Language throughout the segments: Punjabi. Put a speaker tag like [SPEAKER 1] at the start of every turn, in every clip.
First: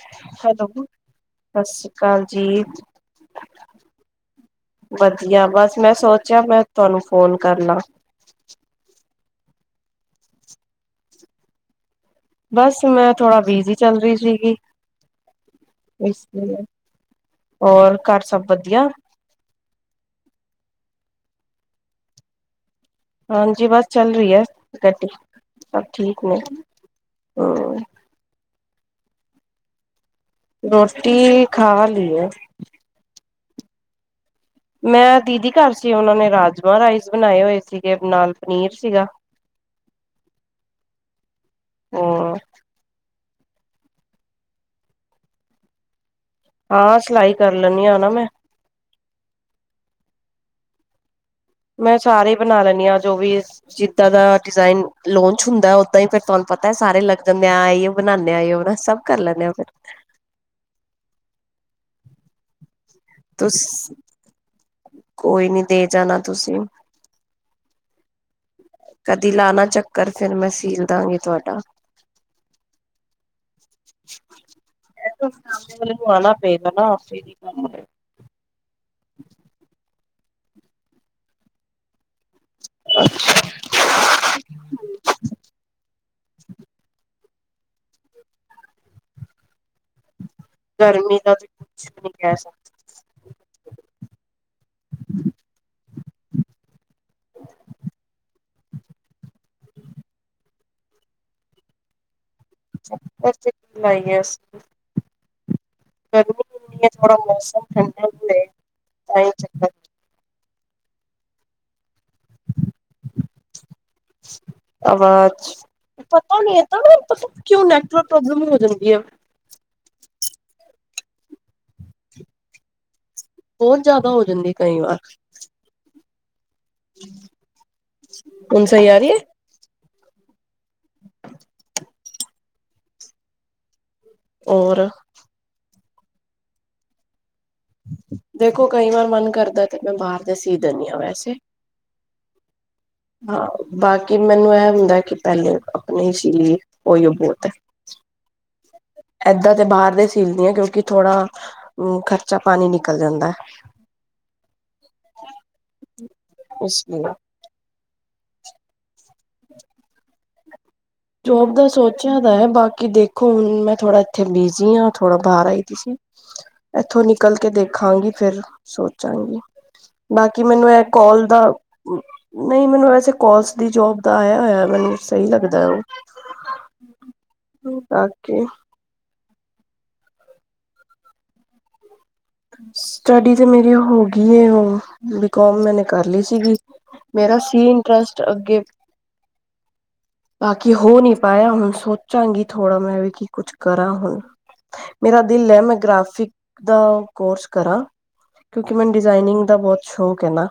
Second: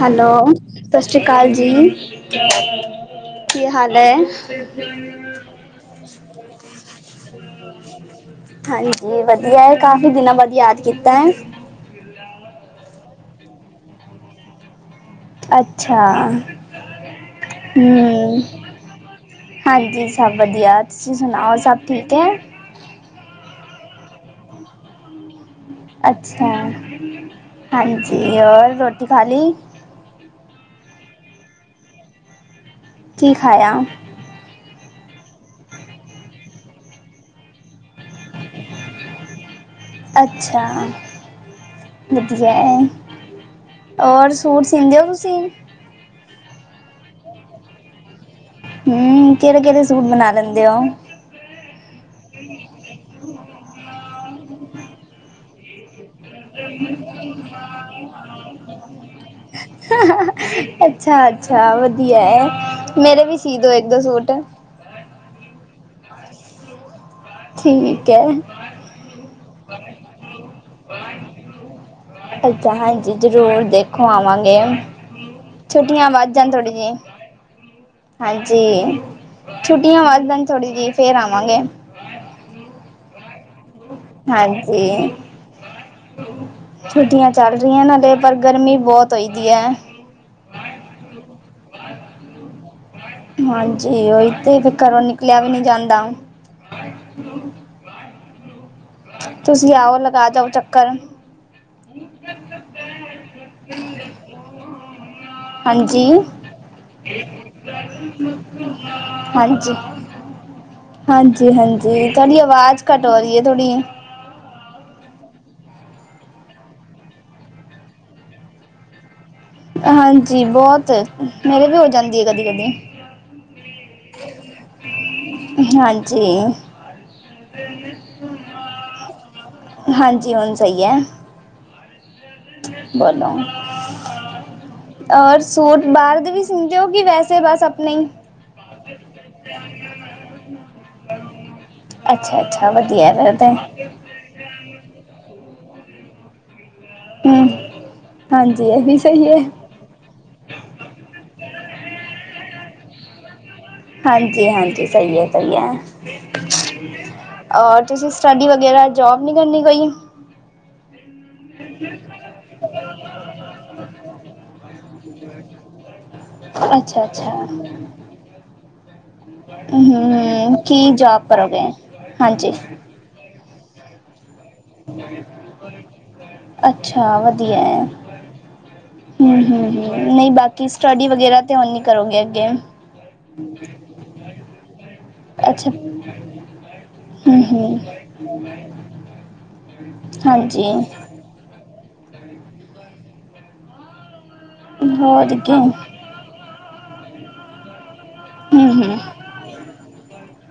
[SPEAKER 1] ਹੈਲੋ, ਸਤਿ ਸ਼੍ਰੀ ਅਕਾਲ
[SPEAKER 2] ਸਤਿ
[SPEAKER 1] ਜੀ?
[SPEAKER 2] ਸ੍ਰੀ ਅਕਾਲ ਜੀ
[SPEAKER 1] ਕੀ ਹਾਲ ਹੈ?
[SPEAKER 2] ਵਧੀਆ ਬਸ ਮੈਂ ਸੋਚਿਆ ਮੈਂ ਤੁਹਾਨੂੰ ਫੋਨ ਕਰ ਲਾਂ
[SPEAKER 1] ਹਾਂਜੀ ਵਧੀਆ ਹੈ, ਕਾਫ਼ੀ ਦਿਨਾਂ ਬਾਅਦ ਯਾਦ ਕੀਤਾ।
[SPEAKER 2] ਬਸ ਮੈਂ ਥੋੜਾ, ਬਿਜੀ ਚੱਲ ਰਹੀ ਸੀਗੀ।
[SPEAKER 1] ਅੱਛਾ
[SPEAKER 2] ਹੋਰ, ਘਰ
[SPEAKER 1] ਹਮ
[SPEAKER 2] ਸਭ ਵਧੀਆ।
[SPEAKER 1] ਹਾਂਜੀ, ਸਭ ਵਧੀਆ ਤੁਸੀਂ, ਸੁਣਾਓ ਸਭ ਠੀਕ ਹੈ?
[SPEAKER 2] ਹਾਂਜੀ, ਬਸ ਚੱਲ ਰਹੀ ਹੈ ਗੱਡੀ ਸਭ ਠੀਕ ਨੇ
[SPEAKER 1] ਅੱਛਾ,
[SPEAKER 2] ਹਮ
[SPEAKER 1] ਹਾਂਜੀ ਔਰ ਰੋਟੀ, ਖਾਲ ਲਈ?
[SPEAKER 2] ਰੋਟੀ ਖਾ ਲਈਉ।
[SPEAKER 1] ਕੀ ਖਾਇਆ?
[SPEAKER 2] ਮੈਂ ਦੀਦੀ ਘਰ ਸੀ, ਉਹਨਾਂ ਨੇ ਰਾਜਮਾਂ ਰਾਈਸ, ਬਣਾਏ ਹੋਏ ਸੀਗੇ, ਨਾਲ ਪਨੀਰ ਸੀਗਾ।
[SPEAKER 1] ਅੱਛਾ,
[SPEAKER 2] ਹਾਂ
[SPEAKER 1] ਵਧੀਆ ਔਰ ਸੂਟ, ਸੀੀਂਦੇ ਹੋ ਤੁਸੀਂ?
[SPEAKER 2] ਹਾਂ ਸਿਲਾਈ ਕਰ ਲੈਂਨੀਂ ਨਾ ਮੈਂ।
[SPEAKER 1] ਹਮ ਕਿਹੜੇ- ਕਿਹੜੇ ਸੂਟ ਬਣਾ ਲੈਂਦੇ ਹੋ?
[SPEAKER 2] ਮੈਂ, ਸਾਰੇ ਹੀ ਬਣਾ ਲੈਣੀ ਹਾਂ, ਜੋ ਵੀ ਜਿੱਦਾਂ ਦਾ ਡਿਜ਼ਾਇਨ ਲੋਂਚ ਹੁੰਦਾ, ਓਦਾਂ ਹੀ ਤੁਹ
[SPEAKER 1] [inaudible]
[SPEAKER 2] ਇਹ ਬਣਾ ਸਭ ਕਰ ਲੈਂਦੇ ਆ ਫਿਰ
[SPEAKER 1] ਅੱਛਾ -ਅੱਛਾ ਵਧੀਆ ਏ, ਮੇਰੇ ਵੀ ਸੀ ਦੋ ਇੱਕ
[SPEAKER 2] ਤੁਸੀ
[SPEAKER 1] ਦੋ ਸੂਟ?
[SPEAKER 2] ਕੋਈ ਨਈ, ਦੇ ਜਾਣਾ ਤੁਸੀਂ।
[SPEAKER 1] ਠੀਕ ਹੈ।
[SPEAKER 2] ਕਦੀ ਲਾਨਾ ਚੱਕਰ, ਫਿਰ ਮੈਂ ਸੀਲ ਦਾਂਗੀ ਤੁਹਾਡਾ।
[SPEAKER 1] ਅੱਛਾ, ਹਾਂਜੀ ਜ਼ਰੂਰ ਦੇਖੋ ਆਵਾਂਗੇ,
[SPEAKER 2] ਤਾਂ ਸਾਹਮਣੇ ਵਾਲੇ
[SPEAKER 1] ਛੁੱਟੀਆਂ
[SPEAKER 2] ਨੂੰ ਆਉਣਾ
[SPEAKER 1] ਵੱਧ ਜਾਣ
[SPEAKER 2] ਪਏਗਾ
[SPEAKER 1] ਥੋੜੀਆ
[SPEAKER 2] ਨਾ ਫਿਰ ਹੀ ਕੰਮ ਹੋਏਗਾ
[SPEAKER 1] ਹਾਂਜੀ, ਛੁੱਟੀਆਂ ਵੱਧ ਜਾਣ ਥੋੜ੍ਹੀ ਜਿਹੀ ਫੇਰ ਆਵਾਂਗੇ।
[SPEAKER 2] [unintelligible]
[SPEAKER 1] ਹਾਂਜੀ, ਛੁੱਟੀਆਂ ਚੱਲ ਰੀਆਂ ਨਾਲੇ, ਪਰ ਗਰਮੀ ਬੋਤ ਹੋਈ ਦੀ ਏ।
[SPEAKER 2] ਗਰਮੀ ਤਾ ਜੀ ਕੁੱਛ ਨੀ ਕੇਹ ਸਕਦੇ।
[SPEAKER 1] ਹਾਂਜੀ, ਓਈ ਤੇ ਫਿਰ ਘਰੋਂ ਨਿਕਲੇਆ ਵੀ ਨੀ ਜਾਂਦਾ। ਤੂਸੀਂ ਆਓ ਲਗਾ ਜਾਓ ਚੱਕਰ?
[SPEAKER 2] ਚੱਕਰ ਕਿੱਥੇ ਲਾਈਏ ਅਸੀ।
[SPEAKER 1] ਹਾਂਜੀ
[SPEAKER 2] ਗਰਮੀ ਇੱਨੀ ਏ ਥੋੜਾ ਮੌਸਮ ਠੰਡਾ ਹੋਏ ਤਾਂਈ ਚੱਕਰ
[SPEAKER 1] ਹਾਂਜੀ
[SPEAKER 2] [inaudible]
[SPEAKER 1] ਹਾਂਜੀ, ਹਾਂਜੀ ਤੂਆਡੀ ਅਵਾਜ ਘੱਟ ਹੋ ਰੀ ਐ ਥੋੜੀ।
[SPEAKER 2] ਅਵਾਜ, ਪਤਾ ਨੀ ਏਤਾਂ ਮੈਂ ਨੀ ਪਤਾ ਕਿਂਉ ਨੈਟਵਰਕ ਪ੍ਰੋਬਲਮ ਹੋ ਜਾਂਦੀ ਏ।
[SPEAKER 1] ਹਾਂਜੀ ਬ੍ਹੋਤ, ਮੇਰੇ ਵੀ ਹੋ ਜਾਂਦੀ ਐ ਕਦੀ, ਕਦੀ।
[SPEAKER 2] ਬੋਤ ਜਾਦਾ ਹੋ ਜਾਂਦੀ ਏ ਕਈਂ ਵਾਰ।
[SPEAKER 1] ਹਾਂਜੀ।
[SPEAKER 2] ਹੁਣ
[SPEAKER 1] ਹਾਂਜੀ, ਹੋਨ ਸਈ ਹੈ, ਬੋਲੋ।
[SPEAKER 2] ਔਰ।
[SPEAKER 1] ਔਰ ਸੂਟ ਬ੍ਹਾਰ ਦੇ ਵੀ ਸੀਂਦੇ ਓ? ਕਿ ਵੈਸੇ ਬਾੱਸ ਅਪ
[SPEAKER 2] ਦੇਖੋ ਕਈ ਵਾਰ ਮਨ ਕਰਦਾ ਤੇ ਮੈਂ ਬ੍ਹਾਰ ਦੇ ਸੀ ਦੇਨੀ ਆ ਵੈਸੇ।
[SPEAKER 1] ਅੱਛਾ, ਵਦੀਆ ਫੇਰ ਤੇ।
[SPEAKER 2] ਕਿ ਮੈਨੂੰ ਏ ਹੁੰਦਾ ਕਿ ਪ੍ਹੈਲੇ ਅਪਨਾ ਈ ਸ਼ਰੀਰ ਓਈਓ ਬੋਤ
[SPEAKER 1] ਹੂੰ
[SPEAKER 2] ਐ।
[SPEAKER 1] ਹਾਂਜੀ। ਸਹੀ ਹੈ।
[SPEAKER 2] ਏਦਾਂ ਤੇ ਬ੍ਹਾਰ ਦੇ ਸੀਲ ਨੀ ਐ ਕਿਉਂਕਿ ਥੋੜਾ ਖਰਚਾ ਪਾਨੀ ਨਿਕਲ ਜਾਂਦੈ।
[SPEAKER 1] ਹਾਂਜੀ, ਹਾਂਜੀ ਸਈ ਐ, ਸਈ ਐ।
[SPEAKER 2] ਇਸ ਲਈ
[SPEAKER 1] ਔਰ ਤੂਸੀ ਸਟੱਡੀ ਵਗੈਰਾ ਜੋਬ ਨੀ ਕਰਨੀ ਕੋਈ?
[SPEAKER 2] ਜੋਬ ਦਾ ਸੋਚੇਆ ਤਾ ਹੈ, ਬਾਕੀ ਦੇਖੋ ਹੁਨ ਮੈਂ ਥੋੜਾ ਇੱਥੇ ਬਿਜੀ਼ ਆਂ, ਥੋੜਾ ਬਾਹਰ ਆਈ ਦੀ ਸੀ। ਐਥੋਂ
[SPEAKER 1] ਅੱਛਾ-ਅੱਛਾ
[SPEAKER 2] ਨਿਕਲ ਕੇ ਦੇਖਾਂਗੀ ਫੇਰ ਸੋਚਾਂਗੀ ਬਾਕੀ
[SPEAKER 1] ਹੂੰ
[SPEAKER 2] ਮੈਨੂੰ ਐ
[SPEAKER 1] ਕੀ
[SPEAKER 2] ਕੋਲ
[SPEAKER 1] ਜੋਬ
[SPEAKER 2] ਦਾ,
[SPEAKER 1] ਕਰੋਗੇ? ਹਾਂਜੀ
[SPEAKER 2] ਨਹੀਂ ਮੈਨੂੰ ਵੈਸੇ ਕੋਲਸ ਦੀ ਜੋਬ ਦਾ ਆਏਆ ਹੋਏਆ ਮੈਨੂੰ ਸਈ ਲੱਗਦੈ ਓ।
[SPEAKER 1] ਅੱਛਾ, ਵਦੀਐ।
[SPEAKER 2] ਬਾਕੀ
[SPEAKER 1] ਹੂੰ, ਹੂੰ ਨਹੀ ਬਾਕੀ ਸਟੱਡੀ ਵਗੈਰਾ ਤੇ ਹੁਨ ਨੀ ਕਰੋਗੇ? ਅੱਗੇ?
[SPEAKER 2] ਸਟੱਡੀ ਤੇ ਮੇਰੀ ਹੋਗੀ ਏ ਓ। ਬੀਕੋਮ
[SPEAKER 1] ਅੱਛਾ
[SPEAKER 2] ਮੈਨੇ ਕਾਰ ਲੀ ਸੀਗੀ, ਮੇਰਾ ਸੀ ਇੰਟਰਸਟ ਅੱਗੇ
[SPEAKER 1] ਹਾਂ
[SPEAKER 2] ਬਾਕੀ ਹੋ ਨੀ ਪਾਏਆ ਹੁਨ ਸੋਚਾਂਗੀ ਥੋੜਾ ਮੈਂ ਵੀ ਕਿ ਕੁਛੱ ਕਰਾਂ ਹੁਨ। ਮੇਰਾ
[SPEAKER 1] ਹੋਰ
[SPEAKER 2] ਦਿਲ
[SPEAKER 1] ਅੱਗੇ
[SPEAKER 2] ਐ, ਮੈਂ ਗ੍ਰਾਫਿਕ ਦਾ ਕੋਰਸ ਕਰਾਂ, ਕਿਉਂਕਿ ਮੈਨ
[SPEAKER 1] ਹੂੰ-ਹੂੰ
[SPEAKER 2] ਡਿਜ਼ਾਇਨਿੰਗ ਦਾ ਬੋਤ ਸ਼ੌਂਕ ਹੈ ਨਾ।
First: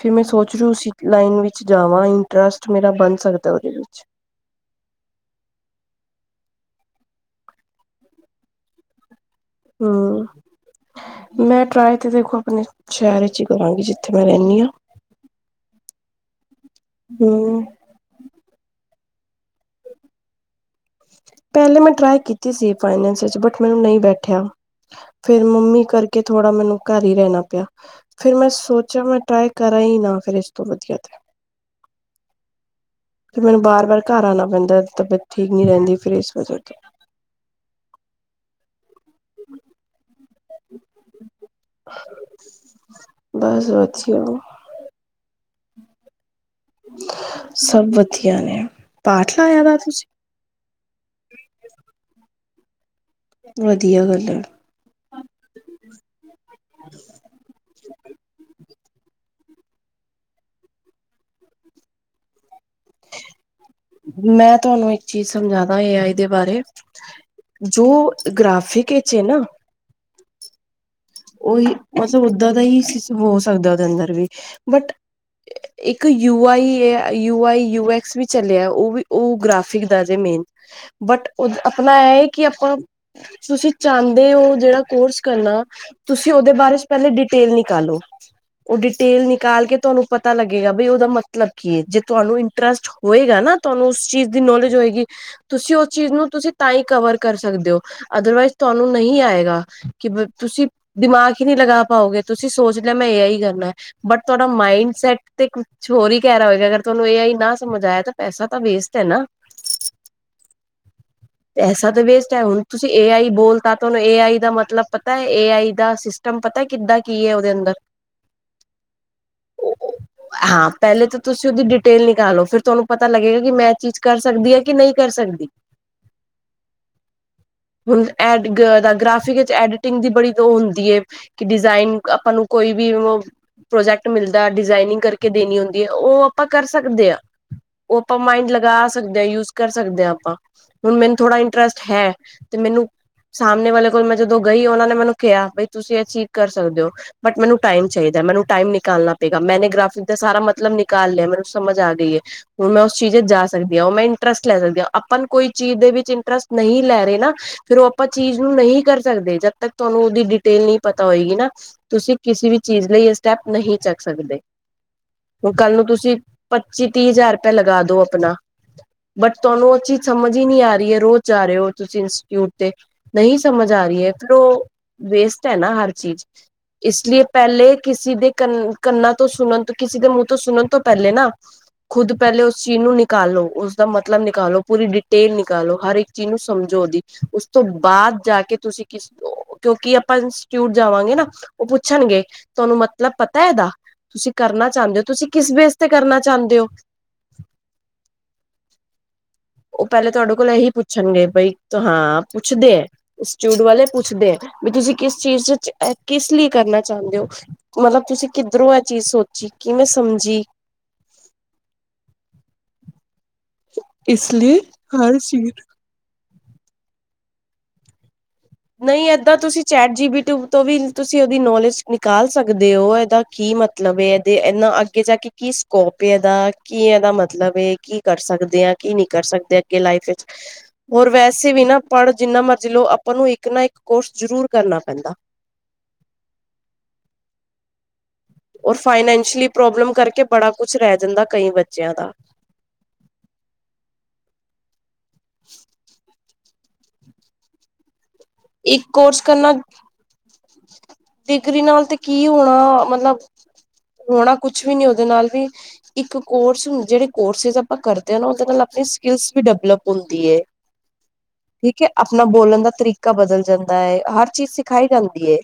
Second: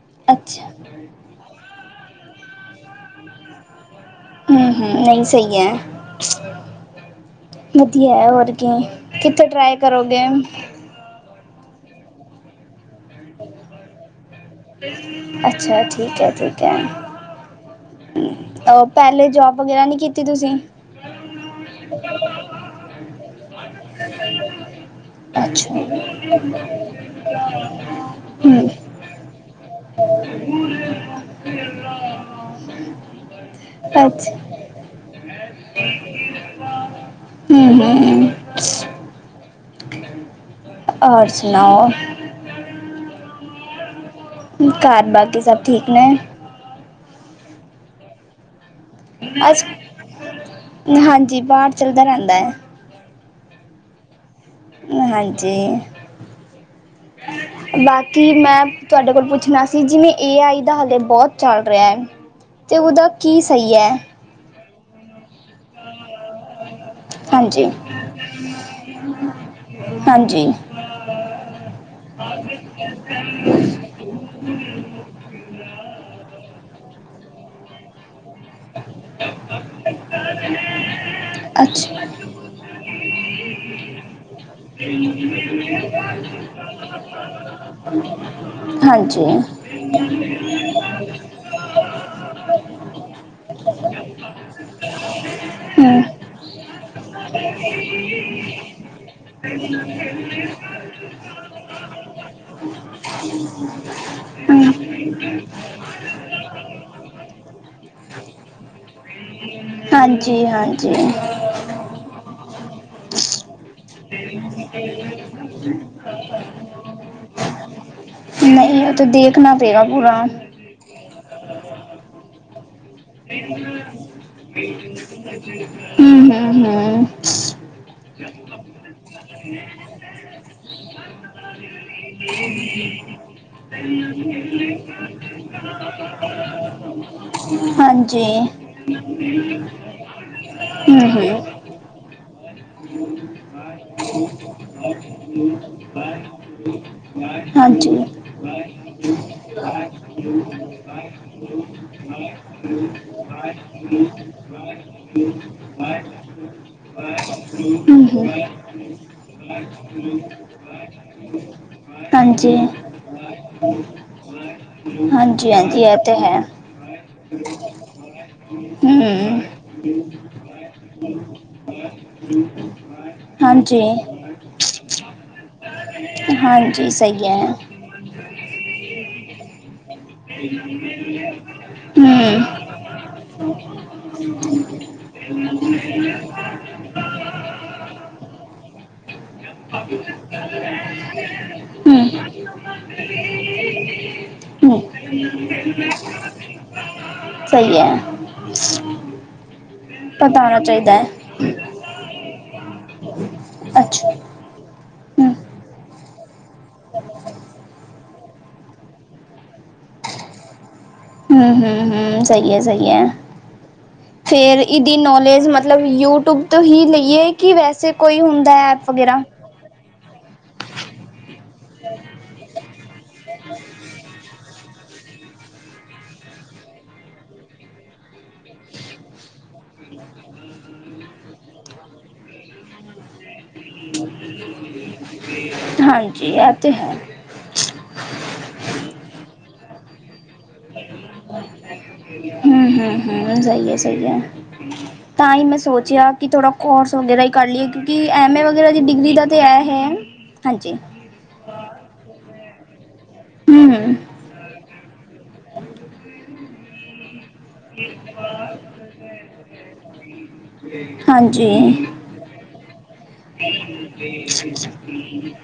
[SPEAKER 2] ਫਿਰ ਮੈਂ ਸੋਚ ਰੀ
[SPEAKER 1] ਅੱਛਾ
[SPEAKER 2] ਉਸੀ ਲਾਈਨ ਵਿੱਚ ਜਾਵਾਂ ਇੰਟਰਸਟ ਮੇਰਾ ਬਨ ਸਕਦਾ ਓਦੇ ਵਿੱਚ।
[SPEAKER 1] ਹੂੰ, ਹੂੰ ਨਹੀਂ ਸਈ ਐ, ਵਧੀਐ ਹੋਰ ਕੀ। ਕਿੱਥੇ ਟਰਾਏ
[SPEAKER 2] ਹਮ
[SPEAKER 1] ਕਰੋਗੇ?
[SPEAKER 2] ਮੈਂ ਟਰਾਏ ਤੇ ਦੇਖੋ ਅਪਨੇ ਸੈ਼ਹਰ ਇਚ ਈ ਕਰਾਂਗੀ, ਜਿੱਥੇ ਮੈਂ ਰੈਂਨੀ ਆਂ।
[SPEAKER 1] ਅੱਛਾ, ਠੀਕ ਹੈ, ਠੀਕ ਹੈ।
[SPEAKER 2] ਹੂੰ।
[SPEAKER 1] ਅ ਪ੍ਹੈਲੇ ਜੋਬ ਵਗੈਰਾ ਨੀ ਕੀਤੀ ਤੂਸੀ?
[SPEAKER 2] ਪੈਹਲੇ ਮੈਂ ਟ੍ਰਾਈ ਕੀਤੀ ਸੀ ਫਾਈਨਂਸ ਵਿੱਚ ਬਟ ਮੈਨੂੰ ਨਹੀਂ ਬੈਠੇਆ। ਫਿਰ
[SPEAKER 1] ਅੱਛਾ
[SPEAKER 2] ਮੰਮੀ
[SPEAKER 1] ਹੂੰ
[SPEAKER 2] ਕਰਕੇ ਥੋੜਾ ਮੈਨੂੰ ਘਰ ਹੀ ਰੈਨਾ ਪੇਆ, ਫੇਰ ਮੈਂ ਸੋਚੇਆ ਮੈਂ ਟ੍ਰਾਈ ਕਰਾਂ ਈ ਨਾ ਫੇਰ ਇਸ ਤੋਂ ਵਧੀਆ ਤੇ।
[SPEAKER 1] [inaudible]
[SPEAKER 2] ਫੇਰ ਮੈਨੂੰ ਬਾਰ ਬਾਰ ਘਾਰ
[SPEAKER 1] ਅੱਛਾ
[SPEAKER 2] ਆਨਾ ਪੈਂਦਾ ਤਬੀਅਤ ਠੀਕ ਨੀ ਰੈਂਦੀ, ਫੇਰ ਇਸ ਵਜੈ ਤੋ।
[SPEAKER 1] ਹੂੰ, ਹੂੰ, ਹੂੰ। ਔਰ ਸੁਨਾਓ?
[SPEAKER 2] ਬਸ ਵਚਿਉ
[SPEAKER 1] ਘਾਰ ਬਾਕੀ ਸਭ ਠੀਕ ਨੇ।
[SPEAKER 2] ਸਭ ਵਧੀਆ ਨੇ। ਪਾਠ ਲਾਇਆ ਦਾ ਤੁਸੀਂ
[SPEAKER 1] ਅਸੀਂ ਹਾਂਜੀ ਪਾਠ ਚਲਦਾ ਰਹਿੰਦਾ ਹੈ।
[SPEAKER 2] ਵਧੀਆ ਗੱਲ ਆ।
[SPEAKER 1] ਹਾਂਜੀ
[SPEAKER 2] [inaudible]
[SPEAKER 1] ਬਾਕੀ ਮੈਂ ਤੁਹਾਡੇ ਕੋਲ ਪੁੱਛਣਾ ਸੀ ਜਿਵੇਂ ਏ ਆਈ ਦਾ ਹਾਲੇ ਬਹੁਤ ਚੱਲ ਰਿਹਾ ਹੈ। ਤੇ ਉਹਦਾ ਕੀ ਸਹੀ ਹੈ।
[SPEAKER 2] ਮੈਂ ਤੁਹਾਨੂੰ ਇੱਕ ਚੀਜ਼ ਸਮਝਾਂਦਾ ਏ ਆਈ ਦੇ ਬਾਰੇ
[SPEAKER 1] ਹਾਂਜੀ
[SPEAKER 2] ਜੋ ਗ੍ਰਾਫਿਕ 'ਚ ਹੈ ਨਾ।
[SPEAKER 1] ਹਾਂਜੀ
[SPEAKER 2] ਉਹੀ ਮਸੂਰ ਦਾ ਓਦਾਂ ਦਾ ਹੀ ਹੋ ਸਕਦਾ ਉਹਦੇ ਅੰਦਰ ਵੀ ਬਟ ਇੱਕ U I A U I U X ਵਿੱਚ ਚੱਲਿਆ ਉਹ ਵੀ ਉਹ ਗ੍ਰਾਫਿਕ ਦਾ ਜੇ ਮੇਨ ਬਟ ਉਹ ਆਪਣਾ
[SPEAKER 1] ਅੱਛਾ
[SPEAKER 2] ਇਹ ਹੈ ਕਿ ਆਪਾਂ ਤੁਸੀਂ ਚਾਹੰਦੇ ਹੋ ਜਿਹੜਾ ਕੋਰਸ ਕਰਨਾ। ਤੁਸੀਂ ਉਹਦੇ ਬਾਰੇ 'ਚ ਪਹਿਲੇ ਡਿਟੇਲ ਨਿਕਾਲੋ ਉਹ
[SPEAKER 1] ਹਾਂਜੀ
[SPEAKER 2] ਡਿਟੇਲ ਨਿਕਾਲ ਕੇ ਤੁਹਾਨੂੰ ਪਤਾ ਲੱਗੇਗਾ। ਬ ਉਹਦਾ ਮਤਲਬ ਕੀ ਹੈ ਜੇ ਤੁਹਾਨੂੰ ਇੰਟਰਸਟ ਹੋਏਗਾ ਨਾ ਤੁਹਾਨੂੰ ਉਸ ਚੀਜ਼ ਦੀ ਨੌਲੇਜ ਹੋਏਗੀ। ਤੁਸੀਂ ਉਸ
[SPEAKER 1] ਹੂੰ
[SPEAKER 2] ਚੀਜ਼ ਨੂੰ ਤੁਸੀਂ ਤਾਂ ਹੀ ਕਵਰ ਕਰ ਸਕਦੇ ਹੋ ਅਦਰਵਾਈਜ਼ ਤੁਹਾਨੂੰ ਨਹੀਂ ਆਏਗਾ ਕਿ ਤੁਸੀਂ ਆਖਿਰ ਨਹੀਂ ਲਗਾ ਪਾਓਗੇ ਤੁਸੀਂ ਸੋਚ ਲਿਆ ਮੈਂ ਇਹ ਹੀ ਕਰਨਾ ਬਟ ਤੁਹਾਡਾ
[SPEAKER 1] ਹੂੰ
[SPEAKER 2] ਮਾਇੰਡ ਸੈਟ ਤੇ ਕੁਛ ਹੋਰ ਹੀ ਕਹਿ ਰਿਹਾ ਹੋਏਗਾ ਅਗਰ ਤੁਹਾਨੂੰ ਏ ਆਈ ਨਾ ਸਮਝ ਆਇਆ ਤਾਂ ਪੈਸਾ ਤਾਂ ਵੇਸਟ ਹੈ ਨਾ
[SPEAKER 1] ਹਾਂਜੀ -ਹਾਂਜੀ
[SPEAKER 2] ਪੈਸਾ ਤਾਂ ਵੇਸਟ ਹੈ ਹੁਣ ਤੁਸੀਂ ਏ ਆਈ ਬੋਲ ਤਾਂ ਤੁਹਾਨੂੰ ਏ ਆਈ ਦਾ ਮਤਲਬ ਪਤਾ ਹੈ ਏ ਆਈ ਦਾ ਸ ਟਮ ਤੁਹਾਨੂੰ ਪਤਾ ਕਿੱਦਾਂ ਕੀ ਉਹਦੇ ਅੰਦਰ
[SPEAKER 1] ਨਹੀਂ ਉਹ ਤੇ ਦੇਖਣਾ ਤੇਰਾ ਪੂਰਾ
[SPEAKER 2] ਹਾਂ ਪਹਿਲੇ ਤਾਂ ਤੁਸੀਂ ਉਹਦੀ ਡਿਟੇਲ ਨਿਕਾਲਓ ਫਿਰ ਤੁਹਾਨੂੰ ਪਤਾ ਲੱਗੇਗਾ ਕਿ ਮੈਂ ਇਹ ਚੀਜ਼ ਕਰ ਸਕਦੀ ਹ ਕਿ ਨਹੀਂ ਕਰ ਸਕਦੀ।
[SPEAKER 1] ਹੂੰ -ਹੂੰ- ਹੂੰ।
[SPEAKER 2] ਹੁਣ ਐਡ ਗ੍ਰਾਫਿਕ ਵਿੱਚ ਐਡੀਟਿੰਗ ਦੀ ਬੜੀਅ ਲੋੜ ਹੁੰਦੀ ਏ। ਕਿ ਡਿਜ਼ਾਇਨ ਆਪਾਂ ਨੂੰ ਕੋਈ ਵੀ ਉਹ ਪ੍ਰੋਜੈਕਟ ਮਿਲਦਾ ਡਿਜ਼ਾਇਨਿੰਗ ਕਰਕੇ ਦੇਣੀ ਹੁੰਦੀ ਹੈ ਉਹ ਆਪਾਂ ਕਰ ਸਕਦੇ ਆ। ਉਹ ਆਪਾਂ
[SPEAKER 1] ਹਾਂਜੀ
[SPEAKER 2] ਮਾਈੰਡ ਲਗਾ ਸਕਦੇ ਹਾਂ ਯੂਜ ਕਰ ਸਕਦੇ ਹਾਂ ਆਪਾਂ ਹੁਣ
[SPEAKER 1] ਹਮ
[SPEAKER 2] ਮੈਨੂੰ ਥੋੜ੍ਹਾ
[SPEAKER 1] ਹਮ
[SPEAKER 2] ਇੰਟਰਸਟ ਹੈ। ਤੇ ਮੈਨੂੰ ਸਾਹਮਣੇ ਵਾਲੇ ਕੋਲ ਮੈਂ ਜਦੋਂ ਗਈ ਉਹਨਾਂ ਨੇ ਮੈਨੂੰ ਕਿਹਾ ਬਈ ਤੁਸੀਂ ਅਚੀਵ ਕਰ ਸਕਦੇ ਹੋ। ਬਟ ਮੈਨੂੰ ਟਾਈਮ
[SPEAKER 1] ਹਾਂਜੀ
[SPEAKER 2] ਚਾਹੀਦਾ ਮੈਨੂੰ ਟਾਈਮ ਨਿਕਾਲਣਾ ਪਏਗਾ ਮੈ ਗ੍ਰਾਫਿਕ ਦਾ ਸਾਰਾ ਮਤਲਬ ਨਿਕਾਲ ਲਿਆ ਮੈਨੂੰ ਸਮਝ ਆ ਗਈ ਏ। ਹੁਣ ਮੈਂ ਉਸ ਚੀਜ਼ ਵਿਚ ਜਾ ਸਕਦੀ ਹਾਂ ਉਹ ਮੈਂ ਇੰਟਰਸਟ ਲੈ ਸਕਦੀ ਹਾਂ ਅਪਨ ਕੋਈ ਚੀਜ਼ ਦੇ ਵਿੱਚ ਇੰਟਰਸਟ ਨਹੀਂ ਲੈ ਰਹੇ ਨਾ ਫਿਰ ਉਹ ਆਪਾਂ
[SPEAKER 1] ਹਮ ਹਮ
[SPEAKER 2] ਚੀਜ਼ ਨੂੰ ਨਹੀਂ ਕਰ ਸਕਦੇ ਜਦ ਤਕ ਤੁਹਾਨੂੰ ਉਹਦੀ ਡਿਟੇਲ ਨਹੀਂ ਪਤਾ ਹੋਏਗੀ ਨਾ। ਤੁਸੀਂ ਕਿਸੇ
[SPEAKER 1] ਹਾਂਜੀ
[SPEAKER 2] ਵੀ ਚੀਜ਼ ਲਈ ਇਹ ਸਟੈਪ ਨਹੀਂ ਚੱਕ ਸਕਦੇ ਹੁਣ
[SPEAKER 1] ਹਾਂਜੀ
[SPEAKER 2] ਕੱਲ
[SPEAKER 1] ਹਾਂਜੀ
[SPEAKER 2] ਨੂੰ
[SPEAKER 1] ਇਹ ਤਾਂ
[SPEAKER 2] ਤੁਸੀਂ
[SPEAKER 1] ਹੈ।
[SPEAKER 2] ਪ ਚੀ ਤੀਹ ਹਜ਼ਾਰ ਰੁਪਇਆ ਲਗਾ ਦੋ ਆਪਣਾ ਬਟ
[SPEAKER 1] ਹਮ
[SPEAKER 2] ਤੁਹਾਨੂੰ ਉਹ ਚੀਜ਼ ਸਮਝ ਹੀ ਨਹੀ ਆ ਰਹੀ ਹੈ ਰੋਜ਼ ਜਾ ਰਹੇ ਹੋ ਤੁਸੀਂ ਇੰਸਟੀਟਿਊਟ ਤੇ ਨਹੀਂ ਸਮਝ
[SPEAKER 1] ਹਾਂਜੀ
[SPEAKER 2] ਆ ਰਹੀ ਹੈ ਫਿਰ ਉਹ ਵੇਸਟ ਹੈ ਨਾ ਹਰ ਚੀਜ਼
[SPEAKER 1] ਹਾਂਜੀ
[SPEAKER 2] ਇਸ ਲਈ
[SPEAKER 1] ਸਹੀ ਹੈ।
[SPEAKER 2] ਪਹਿਲੇ ਕਿਸੇ ਦੇ ਕੰ ਕੰਨਾਂ ਤੋਂ ਸੁਣਨ ਕਿਸੇ ਦੇ ਮੂੰਹ ਤੋਂ ਸੁਣਨ ਤੋਂ ਪਹਿਲੇ ਨਾ ਖੁਦ ਪਹਿਲੇ
[SPEAKER 1] ਹਮ
[SPEAKER 2] ਉਸ ਚੀਜ਼ ਨੂੰ ਨਿਕਾਲੋ ਉਸਦਾ ਮਤਲਬ ਨਿਕਾਲੋ। ਪੂਰੀ ਡਿਟੇਲ ਨਿਕਾਲੋ ਹਰ ਇੱਕ ਚੀਜ਼ ਨੂੰ ਸਮਝੋ ਦੀ ਉਸ ਤੋਂ ਬਾਅਦ ਜਾ ਕੇ ਤੁਸੀਂ ਕਿਸ ਕਿਉਂਕਿ ਅਪਨ ਇੰਸਟੀਚਿਊਟ ਜਾਵਾਂਗੇ ਨਾ ਉਹ
[SPEAKER 1] ਹਮ
[SPEAKER 2] ਪੁੱਛਣਗੇ ਤੁਹਾਨੂੰ ਮਤਲਬ ਪਤਾ ਇਹਦਾ ਤੁਸੀਂ ਕਰਨਾ
[SPEAKER 1] ਹਮ
[SPEAKER 2] ਚਾਹੁੰਦੇ ਹੋ ਤੁਸੀਂ ਕਿਸ ਬੇਸ ਤੇ ਕਰਨਾ ਚਾਹੁੰਦੇ ਹੋ।
[SPEAKER 1] ਸਹੀ ਹੈ। [inaudible]
[SPEAKER 2] ਉਹ ਪਹਿਲੇ ਤੁਹਾਡੇ
[SPEAKER 1] ਪਤਾ
[SPEAKER 2] ਕੋਲ
[SPEAKER 1] ਹੋਣਾ
[SPEAKER 2] ਇਹੀ
[SPEAKER 1] ਚਾਹੀਦਾ ਹੈ।
[SPEAKER 2] ਪੁੱਛਣਗੇ ਬਈ ਹਾਂ ਪੁੱਛਦੇ ਆ। ਇਸਟੀਚੂਯਟ ਵਾਲੇ
[SPEAKER 1] ਅੱਛਾ
[SPEAKER 2] ਪੁੱਛਦੇ ਏ ਵੀ ਤੁਸੀਂ ਕਿਸ
[SPEAKER 1] ਹਮ
[SPEAKER 2] ਚੀਜ਼ 'ਚ ਕਿਸ ਲਈ ਕਰਨਾ ਚਾਹੁੰਦੇ ਹੋ। ਮਤਲਬ ਤੁਸੀਂ ਕਿੱਧਰੋਂ ਇਹ ਚੀਜ਼ ਸੋਚੀ ਕਿਵੇਂ ਸਮਝੀ।
[SPEAKER 1] ਹੂੰ-ਹੂੰ-ਹੂੰ, ਸਹੀ ਹੈ-ਸਹੀ ਹੈ,
[SPEAKER 2] ਇਸ ਲਈ
[SPEAKER 1] ਫੇਰ ਇਦਹੀ
[SPEAKER 2] ਹਰ
[SPEAKER 1] ਨੌਲੇਜ
[SPEAKER 2] ਚੀਜ਼
[SPEAKER 1] ਮਤਲਬ ਯੂਟਿਊਬ ਤੋਂ ਹੀ ਲਈਏ ਕਿ ਵੈਸੇ ਕੋਈ ਹੁੰਦਾ ਐਪ
[SPEAKER 2] ਨਹੀਂ
[SPEAKER 1] ਵਗੈਰਾ
[SPEAKER 2] ਏਦਾਂ ਤੁਸੀਂ ਚੈਟ ਜੀਬੀਟਿ ਤੋਂ ਵੀ ਤੁਸੀਂ ਉਹਦੀ ਨੌਲੇਜ ਨਿਕਾਲ ਸਕਦੇ ਹੋ ਇਹਦਾ ਕੀ ਮਤਲਬ ਇਹਦੇ ਇਹਨਾ ਅੱਗੇ ਜਾ ਕੇ ਕੀ ਸਕੋਪ ਇਹਦਾ, ਕੀ ਇਹਦਾ ਮਤਲਬ ਕੀ ਕਰ ਸਕਦੇ ਆ ਕੀ ਨਹੀਂ ਕਰ ਸਕਦੇ ਆ। ਲਾਈਫ ਵਿੱਚ ਹੋਰ ਵੈਸੇ ਵੀ ਨਾ ਪੜ੍ਹ ਜਿੰਨਾ ਮਰਜੀ ਲੋ ਆਪਾਂ ਨੂੰ ਇੱਕ ਇੱਕ ਨਾ ਇੱਕ ਕੋਰਸ ਜਰੂਰ ਕਰਨਾ ਪੈਂਦਾ।
[SPEAKER 1] ਹਾਂਜੀ, ਇਹ ਤੇ ਹੈ।
[SPEAKER 2] ਔਰ ਫਾਈਨੈਂਸ਼ਲੀ ਪ੍ਰੋਬਲਮ ਕਰਕੇ ਬੜਾ ਕੁਛ ਰਹਿ ਜਾਂਦਾ ਕਈ ਬੱਚਿਆਂ ਦਾ।
[SPEAKER 1] ਹੂੰ-ਹੂੰ- ਹੂੰ, ਸਹੀ ਹੈ-ਸਹੀ ਹੈ ਤਾਂ ਹੀ ਮੈਂ ਸੋਚਿਆ ਕਿ ਥੋੜ੍ਹਾ ਕੋਰਸ ਵਗੈਰਾ ਹੀ ਕਰ ਲਈਏ ਕਿਉਂਕਿ ਐਮ ਏ ਵਗੈਰਾ ਜ
[SPEAKER 2] ਇੱਕ
[SPEAKER 1] ਡਿਗਰੀ
[SPEAKER 2] ਕੋਰਸ
[SPEAKER 1] ਦਾ ਤਾਂ
[SPEAKER 2] ਕਰਨਾ
[SPEAKER 1] ਇਹ ਹੈ, ਹਾਂਜੀ।
[SPEAKER 2] ਡਿਗਰੀ ਨਾਲ ਤੇ ਕੀ ਹੋਣਾ ਮਤਲਬ?
[SPEAKER 1] ਹੂੰ
[SPEAKER 2] ਹੋਣਾ ਕੁਛ ਵੀ ਨੀ ਉਹਦੇ ਨਾਲ ਵੀ, ਇੱਕ ਕੋਰਸ ਜਿਹੜੇ ਕੋਰਸਿਸ ਆਪਾਂ ਕਰਦੇ ਹਾਂ ਨਾ ਉਹਦੇ ਨਾਲ ਆਪਣੀ ਸਕਿਲਸ ਵੀ ਡਿਵਲਪ ਹੁੰਦੀ ਹੈ
[SPEAKER 1] ਹਾਂਜੀ
[SPEAKER 2] ਠੀਕ ਹੈ ਆਪਣਾ ਬੋਲਣ ਦਾ ਤਰੀਕਾ ਕਾ ਬਦਲ ਜਾਂਦਾ ਹੈ, ਹਰ ਚੀਜ਼ ਸਿਖਾਈ ਜਾਂਦੀ ਹੈ।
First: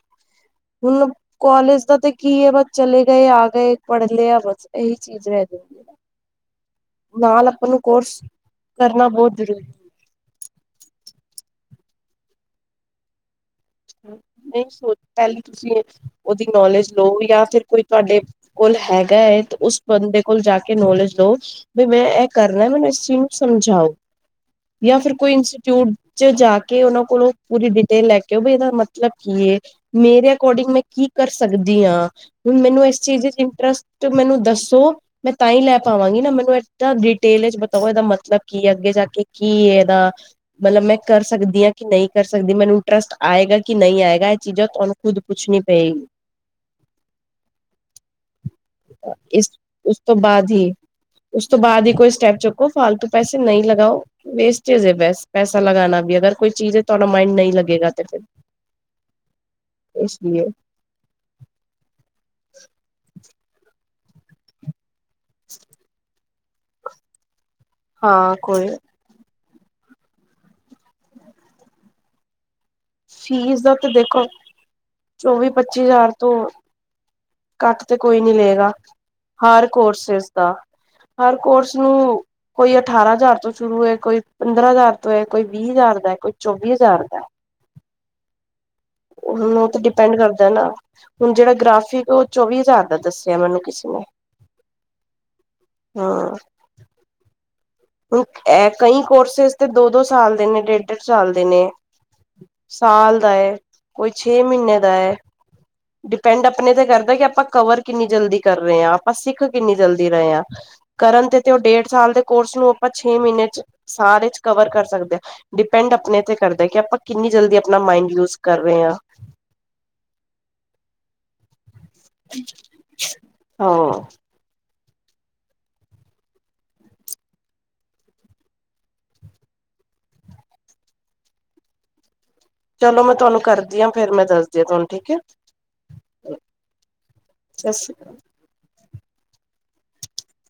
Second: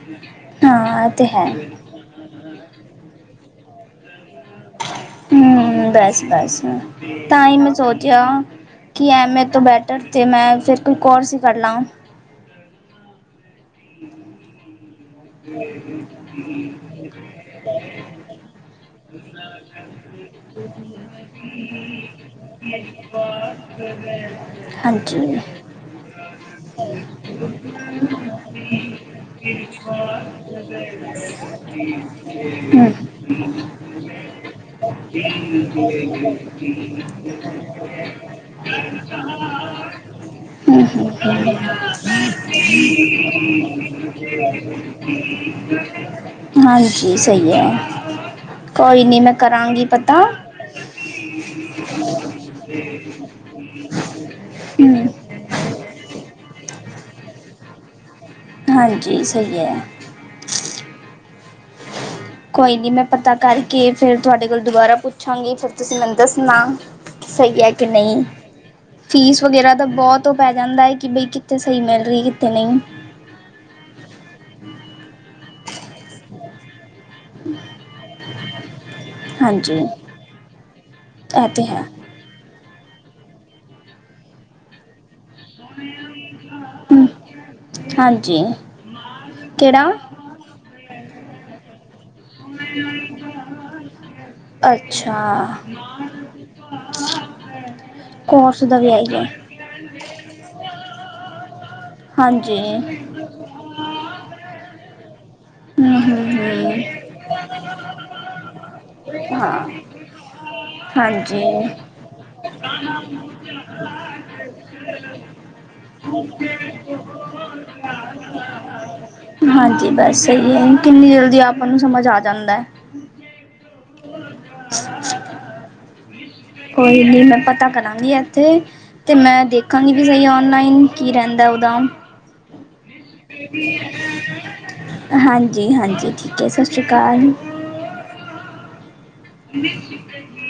[SPEAKER 1] ਹਾਂ ਇਹ
[SPEAKER 2] ਹੁਣ
[SPEAKER 1] ਤੇ ਹੈ
[SPEAKER 2] ਕੋਲਜ ਦਾ ਤੇ ਕੀ ਹੈ ਬਸ ਚਲੇ ਗਏ- ਆ ਗਏ, ਪੜ੍ਹ ਲਿਆ ਬਸ। ਇਹੀ ਚੀਜ਼ ਰਹਿ ਜਾਂਦੀ
[SPEAKER 1] ਹੂੰ
[SPEAKER 2] ਹੈ,
[SPEAKER 1] ਬਸ ਬਸ ਤਾਂ
[SPEAKER 2] ਨਾਲ ਆਪਾਂ ਨੂੰ ਕੋਰਸ ਕਰਨਾ ਬਹੁਤ
[SPEAKER 1] ਇਸਤੋਂ
[SPEAKER 2] ਜ਼ਰੂਰੀ
[SPEAKER 1] ਬੈਟਰ ਤੇ ਮੈਂ ਫੇਰ ਕੋਈ ਕੋਰ ਸੀ ਕਰ ਲਾਂ।
[SPEAKER 2] ਏਹੀ ਸੋਚ ਪਹਿਲੀ ਤੁਸੀਂ ਉਹਦੀ ਨੌਲੇਜ ਲਓ ਜਾਂ ਫਿਰ ਕੋਈ ਤੁਹਾਡੇ ਕੋਲ ਹੈਗਾ ਹੈ। ਉਸ ਬੰਦੇ ਕੋਲ ਜਾ ਕੇ ਨੌਲੇਜ ਲੋ, ਵੀ ਮੈਂ ਇਹ ਕਰਨਾ ਮੈਨੂੰ ਇਸ ਚੀਜ਼ ਨੂੰ ਸਮਝਾਓ। ਜਾਂ ਫਿਰ ਕੋਈ
[SPEAKER 1] ਹਾਂਜੀ
[SPEAKER 2] ਇੰਸਟੀਚਿਊਟ ਵਿੱਚ ਜਾ ਕੇ ਉਹਨਾਂ ਕੋਲੋਂ ਪੂਰੀ ਡਿਟੇਲ ਲੈ ਕੇ ਆਓ ਇਹਦਾ ਮਤਲਬ ਕੀ ਏ? ਮੇਰੇ ਅਕੋਰਡਿੰਗ ਮੈਂ ਕੀ ਕਰ ਸਕਦੀ ਹਾਂ? ਹੁਣ ਮੈਨੂੰ
[SPEAKER 1] ਹੂੰ
[SPEAKER 2] ਇਸ ਚੀਜ਼ ਵਿੱਚ ਇੰਟਰਸਟ ਮੈਨੂੰ ਦੱਸੋ। ਮੈਂ ਤਾਂ ਹੀ ਲੈ ਪਾਵਾਂਗੀ ਨਾ ਮੈਨੂੰ ਇਦਾਂ ਡਿਟੇਲ ਵਿਚ ਬਤਾਓ ਇਹਦਾ ਮਤਲਬ ਕੀ ਹੈ ਅੱਗੇ ਜਾ ਕੇ ਕੀ ਇਹਦਾ ਮਤਲਬ
[SPEAKER 1] ਹੂੰ
[SPEAKER 2] ਮੈਂ ਕਰ
[SPEAKER 1] ਹੂੰ
[SPEAKER 2] ਸਕਦੀ ਹਾਂ, ਕਿ ਨਹੀਂ ਕਰ ਸਕਦੀ, ਮੈਨੂੰ ਇੰਟਰਸਟ ਆਏਗਾ, ਕਿ ਨਹੀਂ ਆਏਗਾ। ਚੀਜ਼ਾਂ ਤੁਹਾਨੂੰ
[SPEAKER 1] [unintelligible]
[SPEAKER 2] ਖੁਦ ਪੁੱਛਣੀ ਪਏਗੀ
[SPEAKER 1] ਹਾਂਜੀ ਸਹੀ ਹੈ। ਕੋਈ ਨੀ ਮੈਂ
[SPEAKER 2] ਇਸ
[SPEAKER 1] ਕਰਾਂਗੀ
[SPEAKER 2] ਉਸ ਤੋਂ
[SPEAKER 1] ਪਤਾ।
[SPEAKER 2] ਬਾਅਦ ਹੀ ਉਸ ਤੋਂ ਬਾਅਦ ਹੀ ਕੋਈ ਸਟੈਪ ਚੁੱਕੋ ਫਾਲਤੂ ਪੈਸੇ ਨਹੀਂ ਲਗਾਓ। ਵੇਸਟਜ ਹੈ
[SPEAKER 1] ਹੂੰ
[SPEAKER 2] ਬਸ ਪੈਸਾ ਲਗਾਣਾ ਵੀ ਅਗਰ ਕੋਈ ਚੀਜ਼ ਤੁਹਾਡਾ ਮਾਈੰਡ ਨਹੀਂ ਲੱਗੇਗਾ ਤੇ ਫਿਰ
[SPEAKER 1] ਹਾਂਜੀ, ਸਹੀ ਹੈ।
[SPEAKER 2] ਇਸ ਲਈਏ
[SPEAKER 1] ਕੋਈ ਨਹੀਂ ਮੈਂ ਪਤਾ ਕਰਕੇ ਫਿਰ ਤੁਹਾਡੇ ਕੋਲ ਦੁਬਾਰਾ ਪੁੱਛਾਂਗੀ ਫਿਰ ਤੁਸੀਂ ਮੰ ਦੱਸਣਾ ਸਹੀ ਹੈ ਕਿ ਨਹੀਂ।
[SPEAKER 2] ਹਾਂ ਕੋਈ
[SPEAKER 1] ਫੀਸ ਵਗੈਰਾ ਤਾਂ ਬਹੁਤ ਉਹ ਪੈ ਜਾਂਦਾ ਹੈ ਕਿ ਬਈ ਕਿੱਥੇ ਸਹੀ ਮਿਲ ਰਹੀ, ਕਿੱਥੇ ਨਹੀਂ?
[SPEAKER 2] ਫੀਸ ਦਾ ਤੇ ਦੇਖੋ ਚੌਵੀ-ਪੱਚੀ ਹਜ਼ਾਰ ਤੋਂ ਘੱਟ ਤੇ ਕੋਈ ਨੀ ਲਏਗਾ। ਹਰ
[SPEAKER 1] ਹਾਂਜੀ
[SPEAKER 2] ਕੋਰਸਿਸ ਦਾ ਹਰ
[SPEAKER 1] ਇਹ ਤੇ
[SPEAKER 2] ਕੋਰਸ
[SPEAKER 1] ਹੈ
[SPEAKER 2] ਨੂੰ ਕੋਈ ਅਠਾਰਾਂ ਹਜ਼ਾਰ ਤੋਂ ਸ਼ੁਰੂ ਹੈ, ਕੋਈ ਪੰਦਰਾਂ ਹਜ਼ਾਰ ਤੋਂ ਹੈ, ਕੋਈ ਵੀਹ ਹਜ਼ਾਰ ਦਾ, ਕੋਈ ਚੌਵੀ ਹਜ਼ਾਰ
[SPEAKER 1] ਹਮ,
[SPEAKER 2] ਦਾ।
[SPEAKER 1] ਹਾਂਜੀ।
[SPEAKER 2] ਹੁਣ ਉਹ ਤੇ
[SPEAKER 1] ਕਿਹੜਾ
[SPEAKER 2] ਡਿਪੈਂਡ ਕਰਦਾ ਨਾ ਹੁਣ ਜਿਹੜਾ ਗ੍ਰਾਫਿਕ ਉਹ ਚੌਵੀ ਹਜ਼ਾਰ ਦਾ ਦੱਸਿਆ ਮੈਨੂੰ ਕਿਸੇ ਨੇ ਹਾ।
[SPEAKER 1] ਹ [unintelligible]
[SPEAKER 2] ਹੁਣ ਅ ਕਈ ਕੋਰਸਿਸ ਤੇ ਦੋ-ਦੋ ਸਾਲ ਦੇ ਨੇ, ਡੇਢ-ਡੇਢ ਸਾਲ ਦੇ ਨੇ,
[SPEAKER 1] ਹਾਂਜੀ
[SPEAKER 2] ਸਾਲ ਦਾ ਏ। ਕੋਈ ਛੇ ਮਹੀਨੇ ਦਾ ਹੈ।
[SPEAKER 1] ਹੂੰ।
[SPEAKER 2] ਡਿਪੈਂਡ ਆਪਣੇ ਤੇ ਕਰਦਾ ਕਿ ਆਪਾਂ ਕਵਰ ਕਿੰਨੀ ਜਲਦੀ ਕਰ ਰਹੇ ਹਾਂ, ਆਪਾਂ ਸਿੱਖ
[SPEAKER 1] ਹਾਂ
[SPEAKER 2] ਕਿੰਨੀ ਜਲਦੀ ਰਹੇ ਹਾਂ। ਕਰਨ ਤੇ
[SPEAKER 1] ਹਾਂਜੀ
[SPEAKER 2] ਤੇ ਉਹ ਡੇਢ ਸਾਲ ਦੇ ਕੋਰਸ ਨੂੰ ਆਪਾਂ ਛੇ ਮਹੀਨੇ ਚ ਸਾਰੇ ਚ ਕਵਰ ਕਰ ਸਕਦੇ ਹਾਂ, ਡਿਪੈਂਡ ਆਪਣੇ ਤੇ ਕਰਦੇ ਕਿ ਆਪਾਂ ਕਿੰਨੀ ਜਲਦੀ ਆਪਣਾ ਮਾਇੰਡ ਯੂਜ ਕਰ ਰਹੇ ਹਾਂ।
[SPEAKER 1] ਹਾਂਜੀ, ਬਸ ਸਹੀ ਹੈ, ਕਿੰਨੀ ਜਲਦੀ ਆਪਾਂ ਨੂੰ ਸਮਝ ਆ ਜਾਂਦਾ
[SPEAKER 2] ਹਾਂ
[SPEAKER 1] [inaudible] ਕੋਈ ਨਹੀਂ, ਮੈਂ ਪਤਾ ਕਰਾਂਗੀ ਇੱਥੇ ਤੇ ਮੈਂ ਦੇਖਾਂਗੀ ਵੀ ਹੀ, ਔਨਲਾਈਨ ਕੀ ਰਹਿੰਦਾ ਉਦਾ
[SPEAKER 2] ਚਲੋ ਮੈਂ ਤੁਹਾਨੂੰ ਕਰਦੀ ਹਾਂ ਫੇਰ ਮੈਂ ਦੱਸਦੀ ਹਾਂ ਤੁਹਾਨੂੰ ਠੀਕ ਹੈ
[SPEAKER 1] ਹਾਂਜੀ ਹਾਂਜੀ, ਠੀਕ ਹੈ, ਸਤਿ ਸ੍ਰੀ ਅਕਾਲ
[SPEAKER 2] ਸਤਿ ਸ਼੍ਰੀ ਅਕਾਲ
[SPEAKER 1] ਨ [inaudible]